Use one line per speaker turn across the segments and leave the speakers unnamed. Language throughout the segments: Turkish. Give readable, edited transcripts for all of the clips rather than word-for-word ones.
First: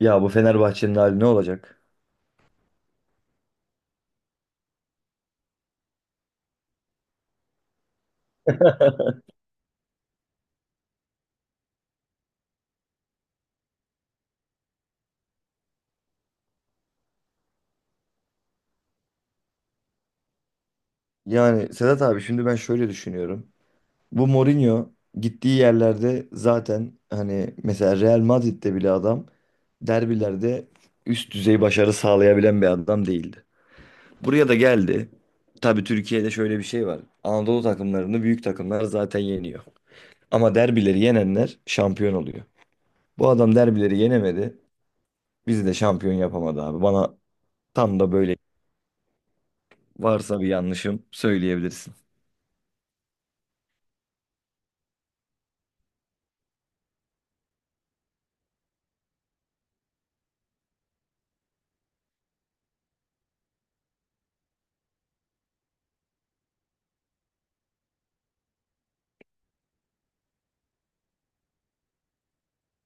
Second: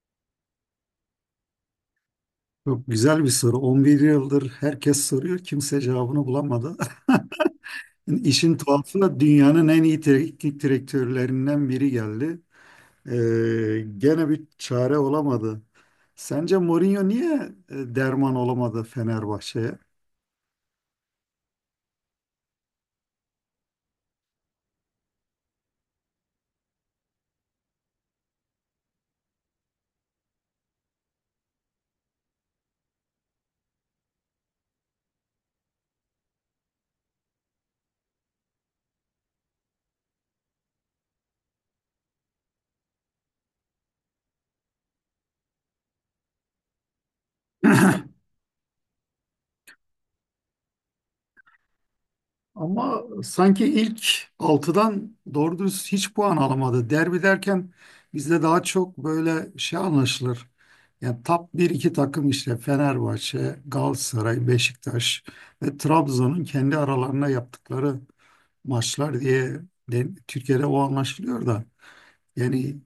Ya bu Fenerbahçe'nin hali ne olacak?
Çok güzel bir soru. 11 yıldır herkes soruyor, kimse cevabını bulamadı. İşin tuhafı da dünyanın en iyi teknik direktörlerinden biri geldi. Gene bir çare olamadı. Sence Mourinho niye derman olamadı Fenerbahçe'ye?
Yani Sedat abi şimdi ben şöyle düşünüyorum. Bu Mourinho gittiği yerlerde zaten hani mesela Real Madrid'de bile adam derbilerde üst düzey başarı sağlayabilen bir adam değildi. Buraya da geldi. Tabii Türkiye'de şöyle bir şey var. Anadolu takımlarını büyük takımlar zaten yeniyor. Ama derbileri yenenler şampiyon oluyor. Bu adam derbileri yenemedi. Bizi de şampiyon yapamadı abi. Bana tam da böyle varsa bir yanlışım söyleyebilirsin.
Ama sanki ilk altıdan doğru dürüst hiç puan alamadı. Derbi derken bizde daha çok böyle şey anlaşılır. Yani top bir iki takım işte Fenerbahçe, Galatasaray, Beşiktaş ve Trabzon'un kendi aralarına yaptıkları maçlar diye Türkiye'de o anlaşılıyor da. Yani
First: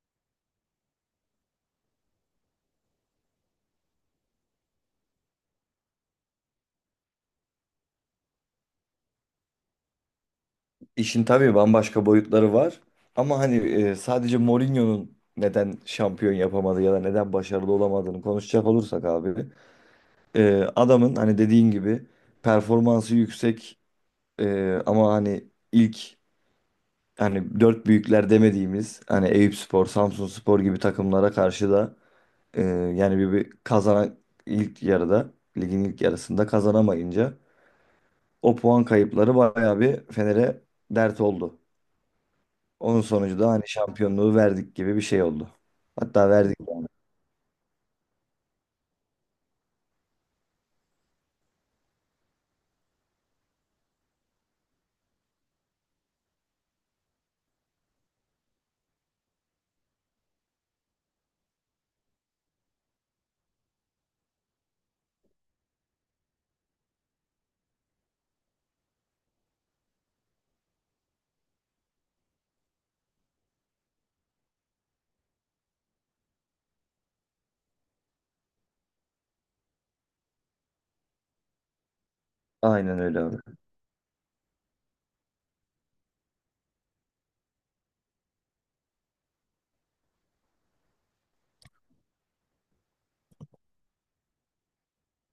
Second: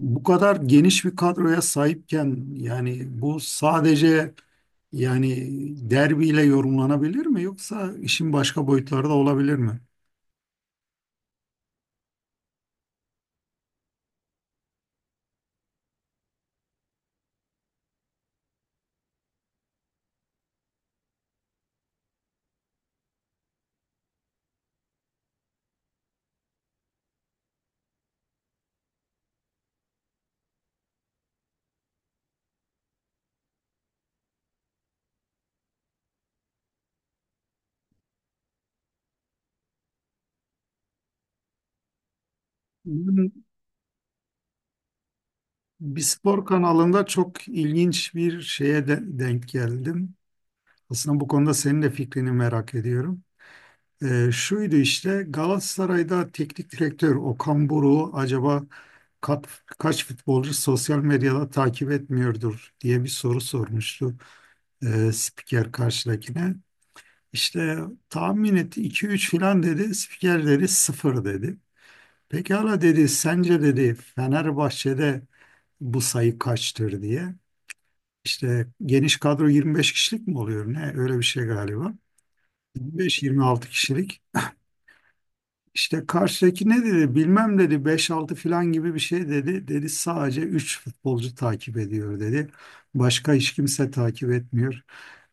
bu kadar geniş bir kadroya sahipken yani bu sadece yani derbiyle yorumlanabilir mi yoksa işin başka boyutları da olabilir mi?
İşin tabii bambaşka boyutları var. Ama hani sadece Mourinho'nun neden şampiyon yapamadı ya da neden başarılı olamadığını konuşacak olursak abi. Adamın hani dediğin gibi performansı yüksek, ama hani ilk hani dört büyükler demediğimiz hani Eyüpspor, Samsunspor gibi takımlara karşı da e, yani bir kazanan ilk yarıda ligin ilk yarısında kazanamayınca o puan kayıpları bayağı bir Fener'e dert oldu. Onun sonucu
Bugün
da hani şampiyonluğu verdik gibi bir şey oldu.
bir
Hatta
spor
verdik yani.
kanalında çok ilginç bir şeye denk geldim. Aslında bu konuda senin de fikrini merak ediyorum. Şuydu işte Galatasaray'da teknik direktör Okan Buruk'u acaba kaç futbolcu sosyal medyada takip etmiyordur diye bir soru sormuştu. Spiker karşıdakine. İşte tahmin etti 2-3 filan dedi. Spiker dedi 0 dedi. Pekala dedi sence dedi Fenerbahçe'de bu sayı kaçtır diye. İşte geniş kadro 25 kişilik mi oluyor ne? Öyle bir şey galiba.
Aynen öyle abi.
25-26 kişilik. İşte karşıdaki ne dedi bilmem dedi beş altı filan gibi bir şey dedi. Dedi sadece 3 futbolcu takip ediyor dedi. Başka hiç kimse takip etmiyor.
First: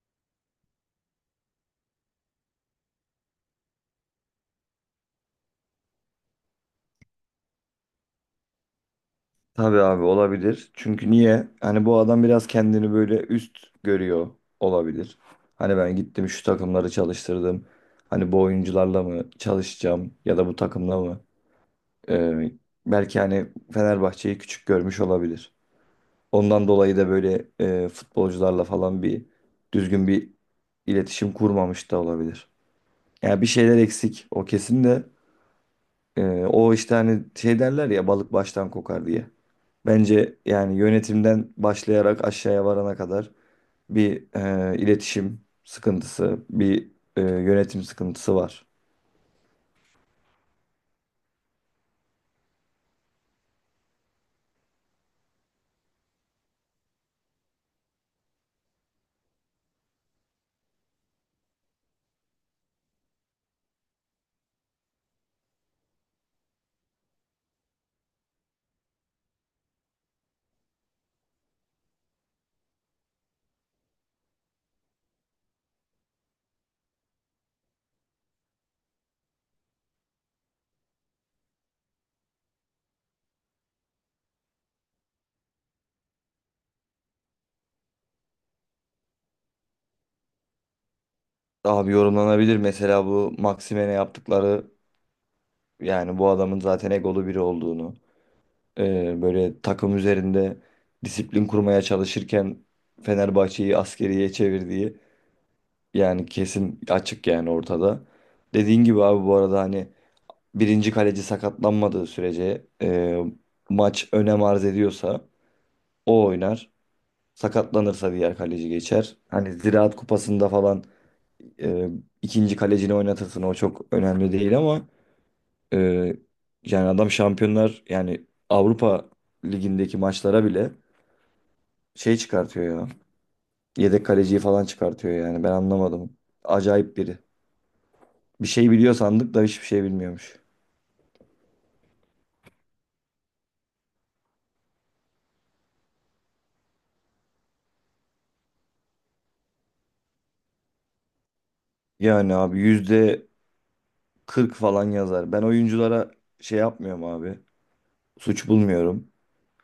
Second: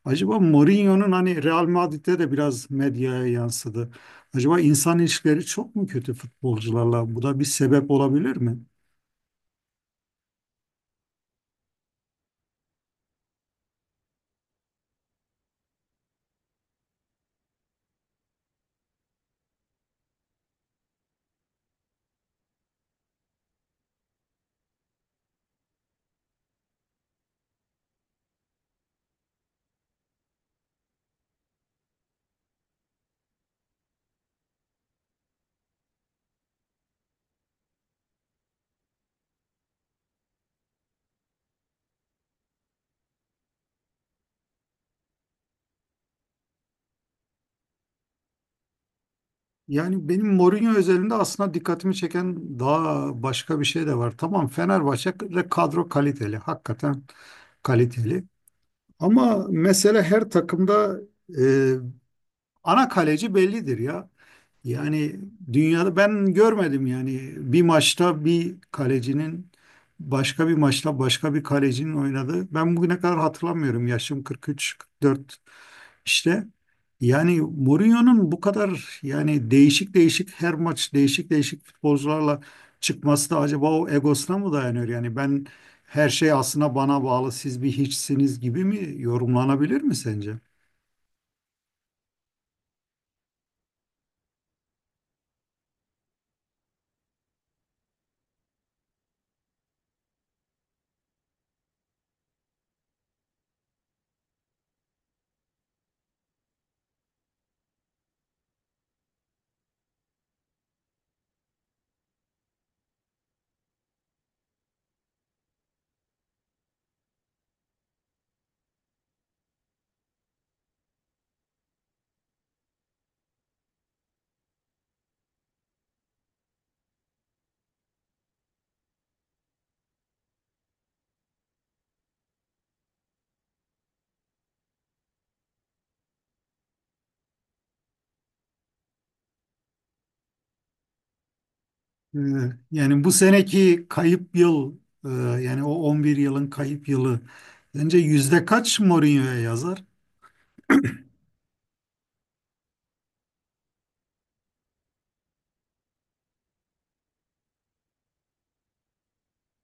Acaba Mourinho'nun hani Real Madrid'de de biraz medyaya yansıdı. Acaba insan ilişkileri çok mu kötü futbolcularla? Bu da bir sebep olabilir mi?
Tabii abi olabilir. Çünkü niye? Hani bu adam biraz kendini böyle üst görüyor olabilir. Hani ben gittim şu takımları çalıştırdım. Hani bu oyuncularla mı çalışacağım ya da bu takımla mı? Ee, Belki hani Fenerbahçe'yi küçük görmüş olabilir. Ondan dolayı da böyle futbolcularla falan bir düzgün bir iletişim kurmamış da olabilir. Yani bir şeyler eksik o kesin de. Ee, O işte hani şey derler ya balık baştan kokar diye. Bence yani yönetimden başlayarak aşağıya varana kadar bir iletişim sıkıntısı, bir yönetim sıkıntısı var.
Yani benim Mourinho özelinde aslında dikkatimi çeken daha başka bir şey de var. Tamam Fenerbahçe'de kadro kaliteli, hakikaten kaliteli. Ama mesele her takımda e, ana kaleci bellidir ya. Yani dünyada ben görmedim yani bir maçta bir kalecinin başka bir maçta başka bir kalecinin oynadığı. Ben bugüne kadar hatırlamıyorum. Yaşım 43-44 işte yani Mourinho'nun bu kadar yani değişik değişik her maç değişik değişik futbolcularla çıkması da acaba o egosuna mı dayanıyor? Yani ben her şey aslında bana bağlı siz bir hiçsiniz gibi mi yorumlanabilir mi sence?
Abi yorumlanabilir, mesela bu Maximen'e yaptıkları yani bu adamın zaten egolu biri olduğunu, böyle takım üzerinde disiplin kurmaya çalışırken Fenerbahçe'yi askeriye çevirdiği yani kesin, açık yani ortada. Dediğin gibi abi, bu arada hani birinci kaleci sakatlanmadığı sürece, maç önem arz ediyorsa o oynar. Sakatlanırsa diğer kaleci geçer. Hani Ziraat Kupası'nda falan e, ikinci kalecini oynatırsın, o çok önemli değil, ama e, yani adam şampiyonlar yani Avrupa Ligi'ndeki maçlara bile şey çıkartıyor ya. Yedek kaleciyi falan çıkartıyor yani ben anlamadım. Acayip biri. Bir şey biliyor sandık da hiçbir şey bilmiyormuş.
Ee, yani bu seneki kayıp yıl e, yani o 11 yılın kayıp yılı bence yüzde kaç Mourinho'ya yazar?
Yani abi yüzde 40 falan yazar. Ben oyunculara şey yapmıyorum abi. Suç bulmuyorum.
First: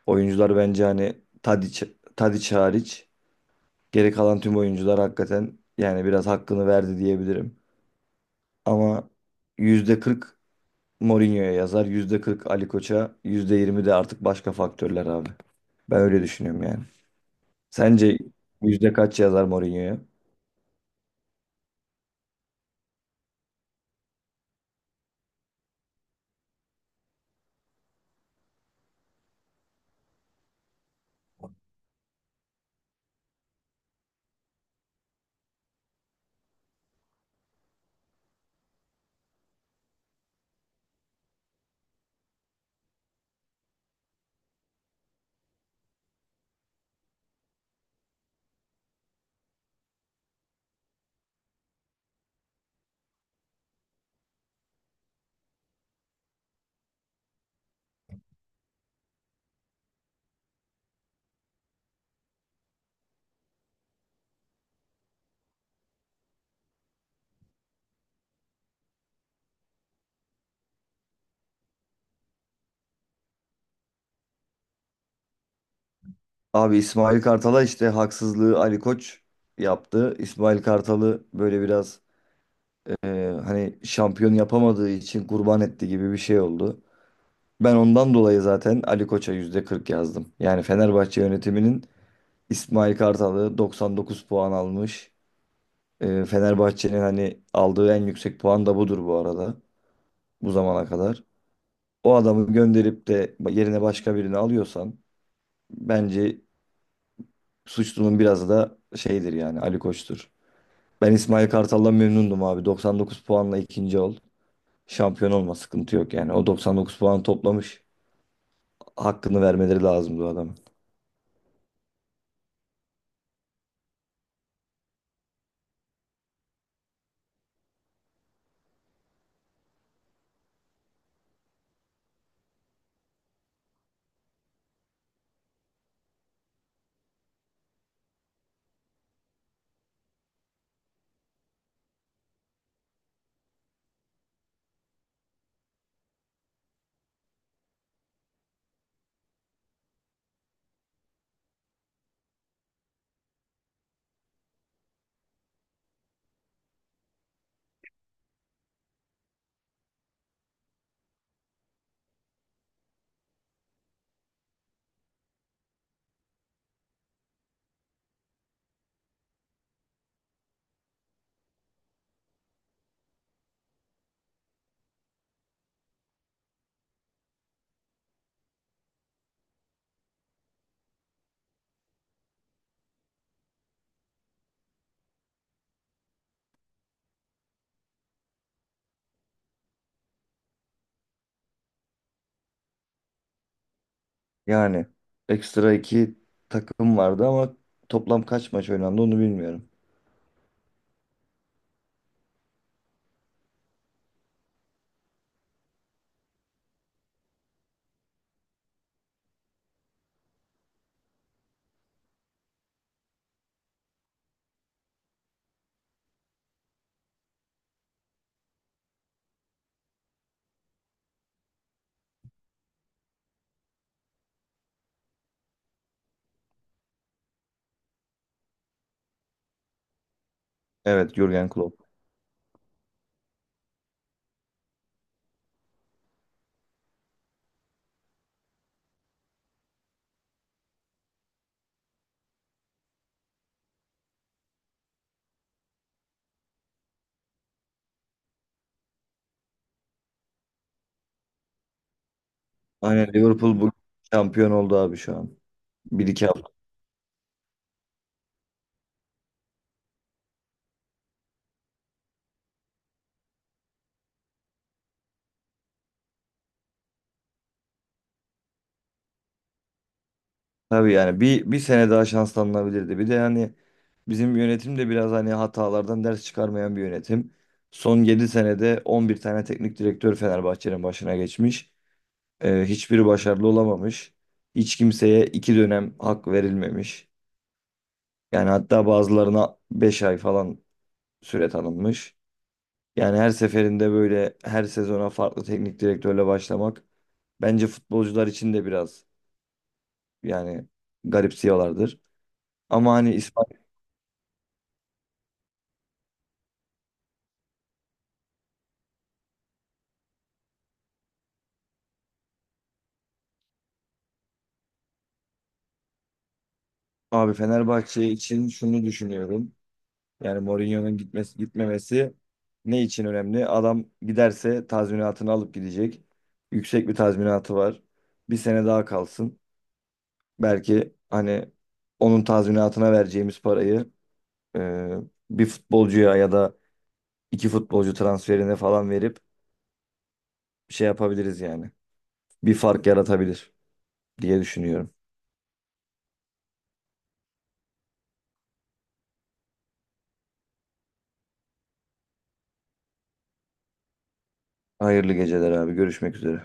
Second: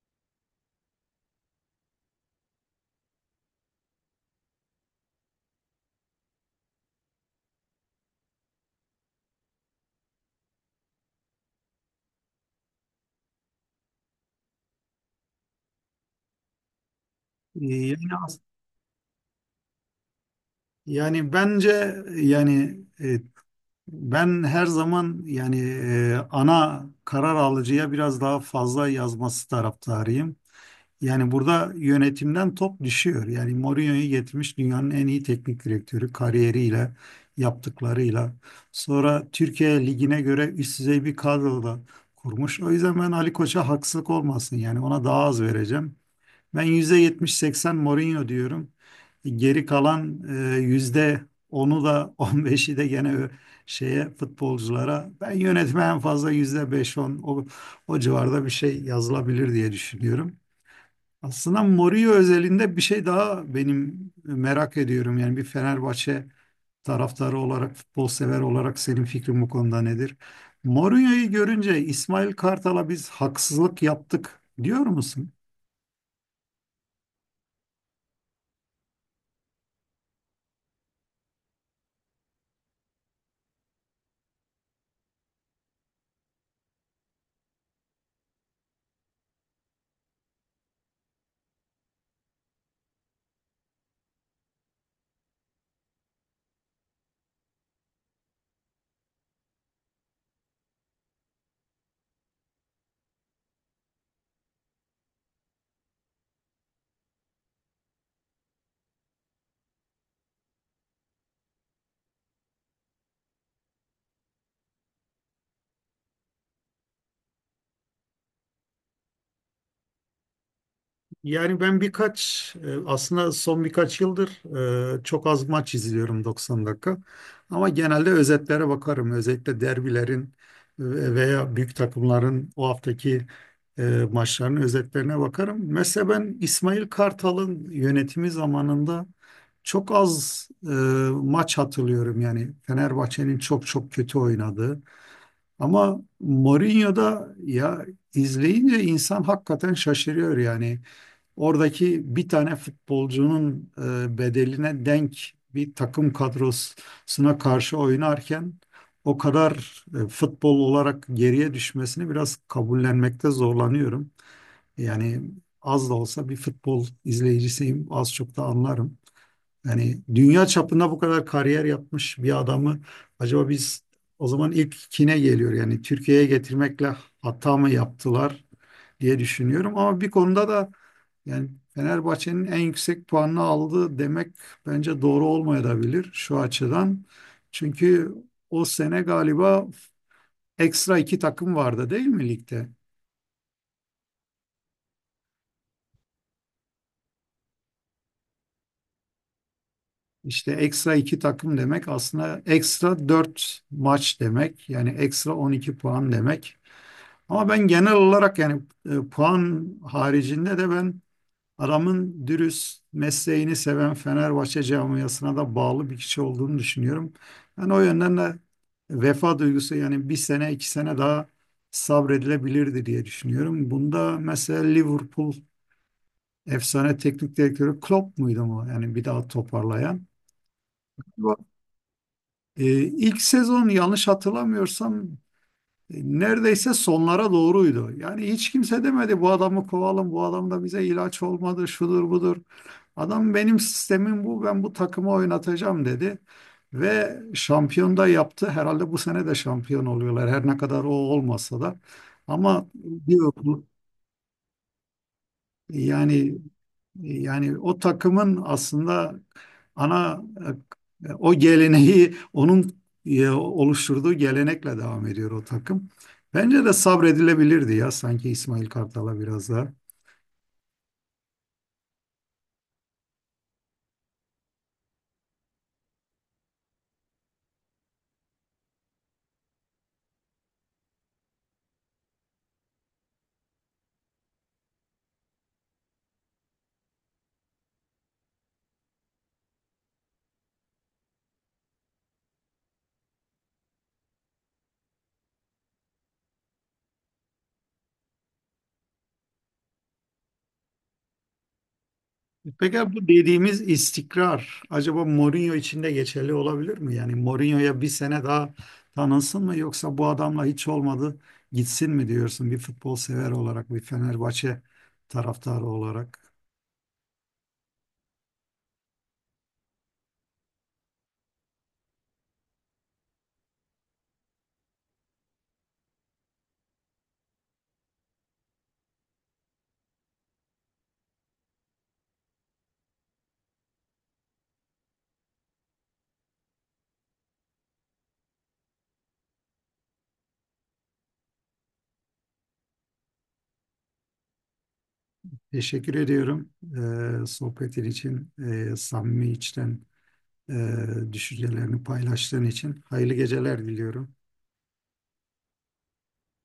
Oyuncular bence hani Tadiç, Tadiç hariç geri kalan tüm oyuncular hakikaten yani biraz hakkını verdi diyebilirim. Ama %40 Mourinho'ya yazar, %40 Ali Koç'a, %20 de artık başka faktörler abi. Ben öyle düşünüyorum yani.
Ee, yani,
Sence
as-
yüzde kaç yazar Mourinho'ya?
yani, bence yani ben her zaman yani ana karar alıcıya biraz daha fazla yazması taraftarıyım. Yani burada yönetimden top düşüyor. Yani Mourinho'yu getirmiş dünyanın en iyi teknik direktörü kariyeriyle, yaptıklarıyla. Sonra Türkiye Ligi'ne göre üst düzey bir kadro da kurmuş. O yüzden ben Ali Koç'a haksızlık olmasın. Yani ona daha az vereceğim. Ben %70-80 Mourinho diyorum. Geri kalan yüzde onu da 15'i de gene şeye futbolculara. Ben yönetme en fazla %5-10 o civarda bir şey yazılabilir diye düşünüyorum. Aslında Mourinho özelinde bir şey daha benim merak ediyorum. Yani bir Fenerbahçe taraftarı olarak, futbol sever olarak senin fikrin bu konuda nedir? Mourinho'yu görünce İsmail Kartal'a biz haksızlık yaptık diyor musun?
Abi İsmail Kartal'a işte haksızlığı Ali Koç yaptı. İsmail Kartal'ı böyle biraz, e, hani şampiyon yapamadığı için kurban etti gibi bir şey oldu. Ben ondan dolayı zaten Ali Koç'a %40 yazdım. Yani Fenerbahçe yönetiminin İsmail Kartal'ı 99 puan almış. E, Fenerbahçe'nin hani aldığı en yüksek puan da budur bu arada, bu zamana kadar. O adamı gönderip de yerine başka birini alıyorsan bence suçlunun biraz da şeydir yani Ali Koç'tur. Ben İsmail Kartal'dan memnundum abi. 99 puanla ikinci oldu. Şampiyon olma sıkıntı yok yani. O 99 puan toplamış. Hakkını vermeleri lazım bu adamın.
Yani ben birkaç aslında son birkaç yıldır çok az maç izliyorum 90 dakika. Ama genelde özetlere bakarım. Özellikle derbilerin veya büyük takımların o haftaki e, maçlarının özetlerine bakarım. Mesela ben İsmail Kartal'ın yönetimi zamanında çok az maç hatırlıyorum. Yani Fenerbahçe'nin çok çok kötü oynadığı. Ama Mourinho'da ya izleyince insan hakikaten şaşırıyor yani. Oradaki bir tane futbolcunun bedeline denk bir takım kadrosuna karşı oynarken o kadar futbol olarak geriye düşmesini biraz kabullenmekte zorlanıyorum. Yani az da olsa bir futbol izleyicisiyim, az çok da anlarım. Yani dünya çapında bu kadar kariyer yapmış bir adamı acaba biz o zaman ilk kine geliyor yani Türkiye'ye getirmekle hata mı yaptılar diye düşünüyorum. Ama bir konuda da yani Fenerbahçe'nin en yüksek puanını aldı demek bence doğru olmayabilir şu açıdan. Çünkü o sene galiba ekstra iki takım vardı değil mi ligde?
Yani ekstra iki takım vardı ama toplam kaç maç oynandı onu bilmiyorum.
İşte ekstra iki takım demek aslında ekstra dört maç demek. Yani ekstra 12 puan demek. Ama ben genel olarak yani puan haricinde de ben adamın dürüst mesleğini seven Fenerbahçe camiasına da bağlı bir kişi olduğunu düşünüyorum. Ben o yönden de vefa duygusu yani bir sene iki sene daha sabredilebilirdi diye düşünüyorum. Bunda mesela Liverpool efsane teknik direktörü Klopp muydu mu? Yani bir daha toparlayan.
Evet,
Bu-
Jürgen Klopp.
Ee, ilk sezon yanlış hatırlamıyorsam neredeyse sonlara doğruydu. Yani hiç kimse demedi bu adamı kovalım, bu adam da bize ilaç olmadı, şudur budur. Adam benim sistemim bu, ben bu takımı oynatacağım dedi. Ve şampiyon da yaptı. Herhalde bu sene de şampiyon oluyorlar. Her ne kadar o olmasa da. Ama
Aynen,
bir
Liverpool
okul
bu şampiyon oldu abi şu an. Bir iki
yani
hafta.
yani o takımın aslında ana o geleneği onun oluşturduğu gelenekle devam ediyor o takım. Bence de sabredilebilirdi ya sanki İsmail Kartal'a biraz daha.
Tabii yani bir sene daha şanslanılabilirdi. Bir de yani bizim yönetim de biraz hani hatalardan ders çıkarmayan bir yönetim. Son 7 senede 11 tane teknik direktör Fenerbahçe'nin başına geçmiş. Hiçbiri başarılı olamamış. Hiç kimseye iki dönem hak verilmemiş. Yani hatta bazılarına 5 ay falan süre tanınmış. Yani her seferinde böyle her sezona farklı teknik direktörle başlamak bence futbolcular için de biraz yani garipsiyorlardır.
Peki
Ama
bu
hani İspanya
dediğimiz istikrar acaba Mourinho için de geçerli olabilir mi? Yani Mourinho'ya bir sene daha tanınsın mı yoksa bu adamla hiç olmadı gitsin mi diyorsun bir futbol sever olarak bir Fenerbahçe taraftarı olarak?
abi Fenerbahçe için şunu düşünüyorum. Yani Mourinho'nun gitmesi gitmemesi ne için önemli? Adam giderse tazminatını alıp gidecek. Yüksek bir tazminatı var. Bir sene daha kalsın. Belki hani onun tazminatına vereceğimiz parayı e, bir futbolcuya ya da iki futbolcu transferine falan verip şey yapabiliriz yani. Bir fark yaratabilir diye düşünüyorum.
Teşekkür ediyorum sohbetin için, samimi içten eee, düşüncelerini paylaştığın için. Hayırlı geceler diliyorum.
Hayırlı geceler abi. Görüşmek üzere.